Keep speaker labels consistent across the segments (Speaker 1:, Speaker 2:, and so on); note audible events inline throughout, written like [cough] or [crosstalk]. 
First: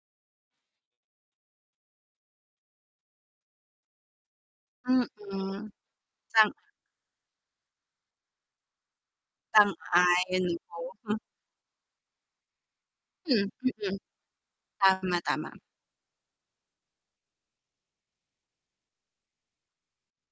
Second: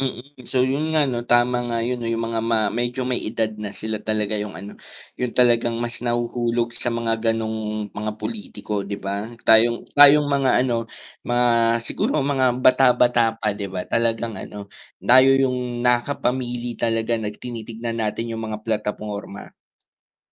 Speaker 1: Hmm, So 'yun nga, tama nga 'yun 'yung mga medyo may edad na, sila talaga 'yung ano, 'yung
Speaker 2: Hmm,
Speaker 1: talagang mas
Speaker 2: tama.
Speaker 1: nahuhulog sa mga ganong mga pulitiko 'di ba? Tayong, tayong mga ano
Speaker 2: [unintelligible]
Speaker 1: mga siguro mga bata-bata
Speaker 2: Mhm,
Speaker 1: pa, 'di ba,
Speaker 2: mhm.
Speaker 1: talagan ano
Speaker 2: Tama,
Speaker 1: tayo
Speaker 2: tama.
Speaker 1: yung nakakapamili talaga, tinitignan natin 'yung mga plataporma.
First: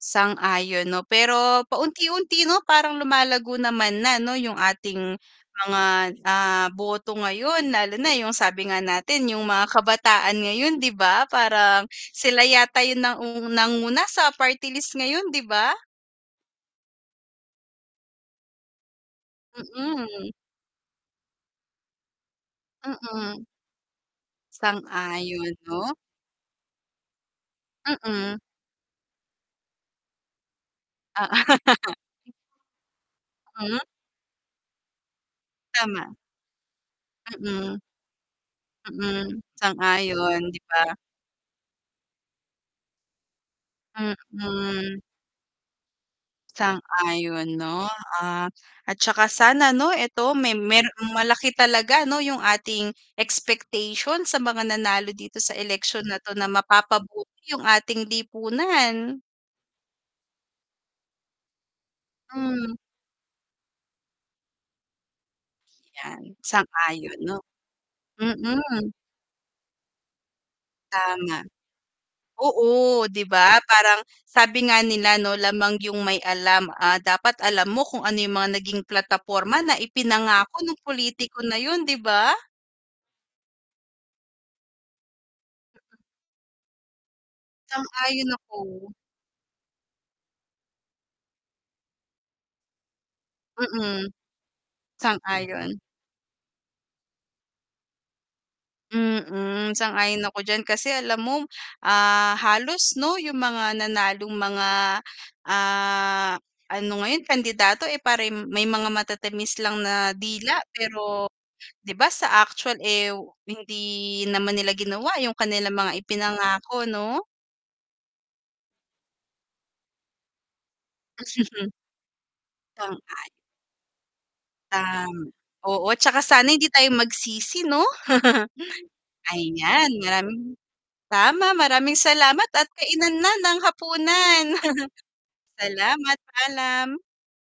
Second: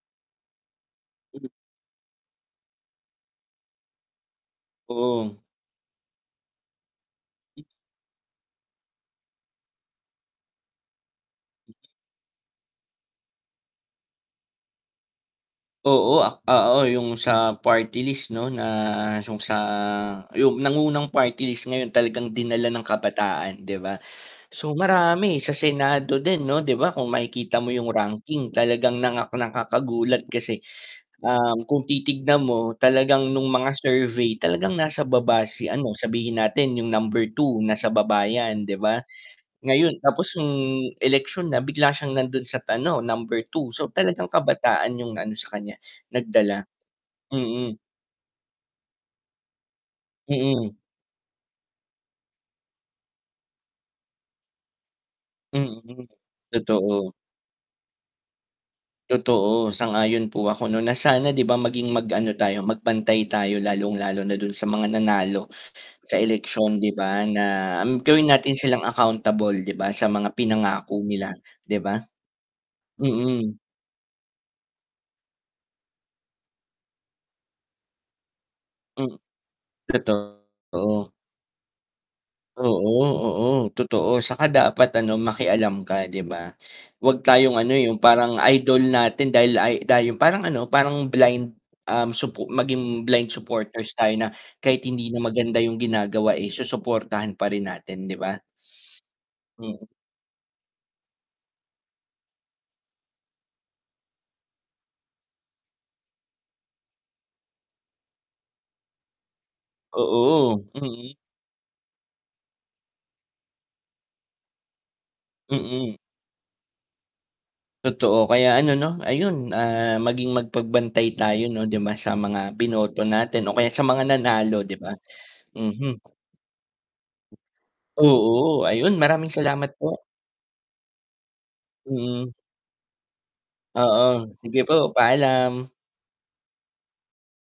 Speaker 2: Sang-ayon, 'no? Pero
Speaker 1: Mhm.
Speaker 2: paunti-unti, 'no, parang lumalago naman na 'yung ating
Speaker 1: Oo.
Speaker 2: mga ah, boto ngayon, lalo na 'yung sabi nga natin, 'yung mga kabataan ngayon, 'di ba? Parang sila yata 'yung nauna na nanguna sa party-list ngayon, 'di ba?
Speaker 1: Oo, ah, oo, 'yung sa party-list, 'no? Na 'yung sa
Speaker 2: Mhm.
Speaker 1: 'yung nangunang party-list ngayon, talagang dinala ng
Speaker 2: Mhm.
Speaker 1: kabataan, 'di ba? So marami sa
Speaker 2: Sang-ayon, 'no?
Speaker 1: Senado din, 'no? 'Di ba kung makikita mo 'yung
Speaker 2: Mhm.
Speaker 1: ranking, talagang nakakagulat. Kasi, um, kung
Speaker 2: [laughs]
Speaker 1: titignan mo, talagang nung mga
Speaker 2: Ah.
Speaker 1: survey, talagang nasa baba si ano
Speaker 2: Tama,
Speaker 1: sabihin natin 'yung number 2.
Speaker 2: mhm.
Speaker 1: nasa baba 'yan, 'di ba?
Speaker 2: Mhm,
Speaker 1: Ngayon, tapos
Speaker 2: Sang-ayon,
Speaker 1: nung
Speaker 2: 'di ba?
Speaker 1: eleksyon na, bigla siyang nandun sa ano, number 2. So talagang kabataan
Speaker 2: Mhm.
Speaker 1: 'yung ano, sa kanya nagdala,
Speaker 2: Sang-ayon,
Speaker 1: Mm.
Speaker 2: 'no? Ah, at tsaka sana, 'no, eto may
Speaker 1: Mhm.
Speaker 2: merong malaki talaga, no, 'yung ating expectation sa mga nanalo dito sa
Speaker 1: Hmm,
Speaker 2: eleksyon na 'to na
Speaker 1: totoo.
Speaker 2: mapapabuti yung ating lipunan.
Speaker 1: Totoo, sang-ayon po ako no na sana diba maging mag ano tayo
Speaker 2: Hmm.
Speaker 1: mag pantay tayo lalong lalo na don sa mga nanalo, sa
Speaker 2: Yan,
Speaker 1: eleksyon
Speaker 2: sang-ayon,
Speaker 1: diba
Speaker 2: 'no?
Speaker 1: na gawin natin silang,
Speaker 2: Mhm.
Speaker 1: accountable di ba? Sa mga pinangako nila
Speaker 2: Tama,
Speaker 1: di ba?
Speaker 2: oo 'Di ba,
Speaker 1: Mhm.
Speaker 2: parang sabi nga nila 'no, lamang 'yung may alam. Ah, dapat alam mo kung ano 'yung mga naging
Speaker 1: M
Speaker 2: plataporma na ipinangako ng
Speaker 1: totoo.
Speaker 2: pulitiko na 'yun, 'di ba?
Speaker 1: Oo, oo, totoo. Tsaka dapat, ano, makialam ka, 'di ba? 'Wag tayong ano, 'yung
Speaker 2: Sang-ayon
Speaker 1: parang idol
Speaker 2: ako.
Speaker 1: natin dahil, ay, yung parang, ano, parang blind ahm, supo maging blind supporters
Speaker 2: Mhm,
Speaker 1: tayo na kahit hindi na maganda 'yung
Speaker 2: sang-ayon.
Speaker 1: ginagawa, eh, susuportahan pa rin natin, 'di ba?
Speaker 2: Mhm,
Speaker 1: Mhm.
Speaker 2: sang-ayon ako diyan. Kasi alam mo, ah, halos, 'no, 'yung mga nanalong mga, ah, ano ngayon, kandidato, eh, parang may mga matatamis lang na dila,
Speaker 1: Oo, hmm.
Speaker 2: pero 'di ba sa actual, eh, hindi naman nila ginawa 'yung kanilang
Speaker 1: Mhm.
Speaker 2: mga ipinangako, 'no?
Speaker 1: Totoo. Kaya ano, 'no, ayun, ah, maging mag pagbantay tayo, 'no,
Speaker 2: [laughs]
Speaker 1: 'di ba, sa mga boto
Speaker 2: [unintelligible]
Speaker 1: natin o kaya sa mga nanalo, 'di ba?
Speaker 2: Ah,
Speaker 1: Hmm,
Speaker 2: oo,
Speaker 1: hmm.
Speaker 2: tsaka sana hindi tayo magsisi, 'no? [chuckles]
Speaker 1: Oo, ayun. Maraming salamat
Speaker 2: Ayan,
Speaker 1: po.
Speaker 2: [unintelligible] tama, maraming
Speaker 1: Mhm.
Speaker 2: salamat, at kainan na ng
Speaker 1: Oo,
Speaker 2: hapunan.
Speaker 1: sige po.
Speaker 2: [laughs]
Speaker 1: Paalam.
Speaker 2: Salamat, paalam.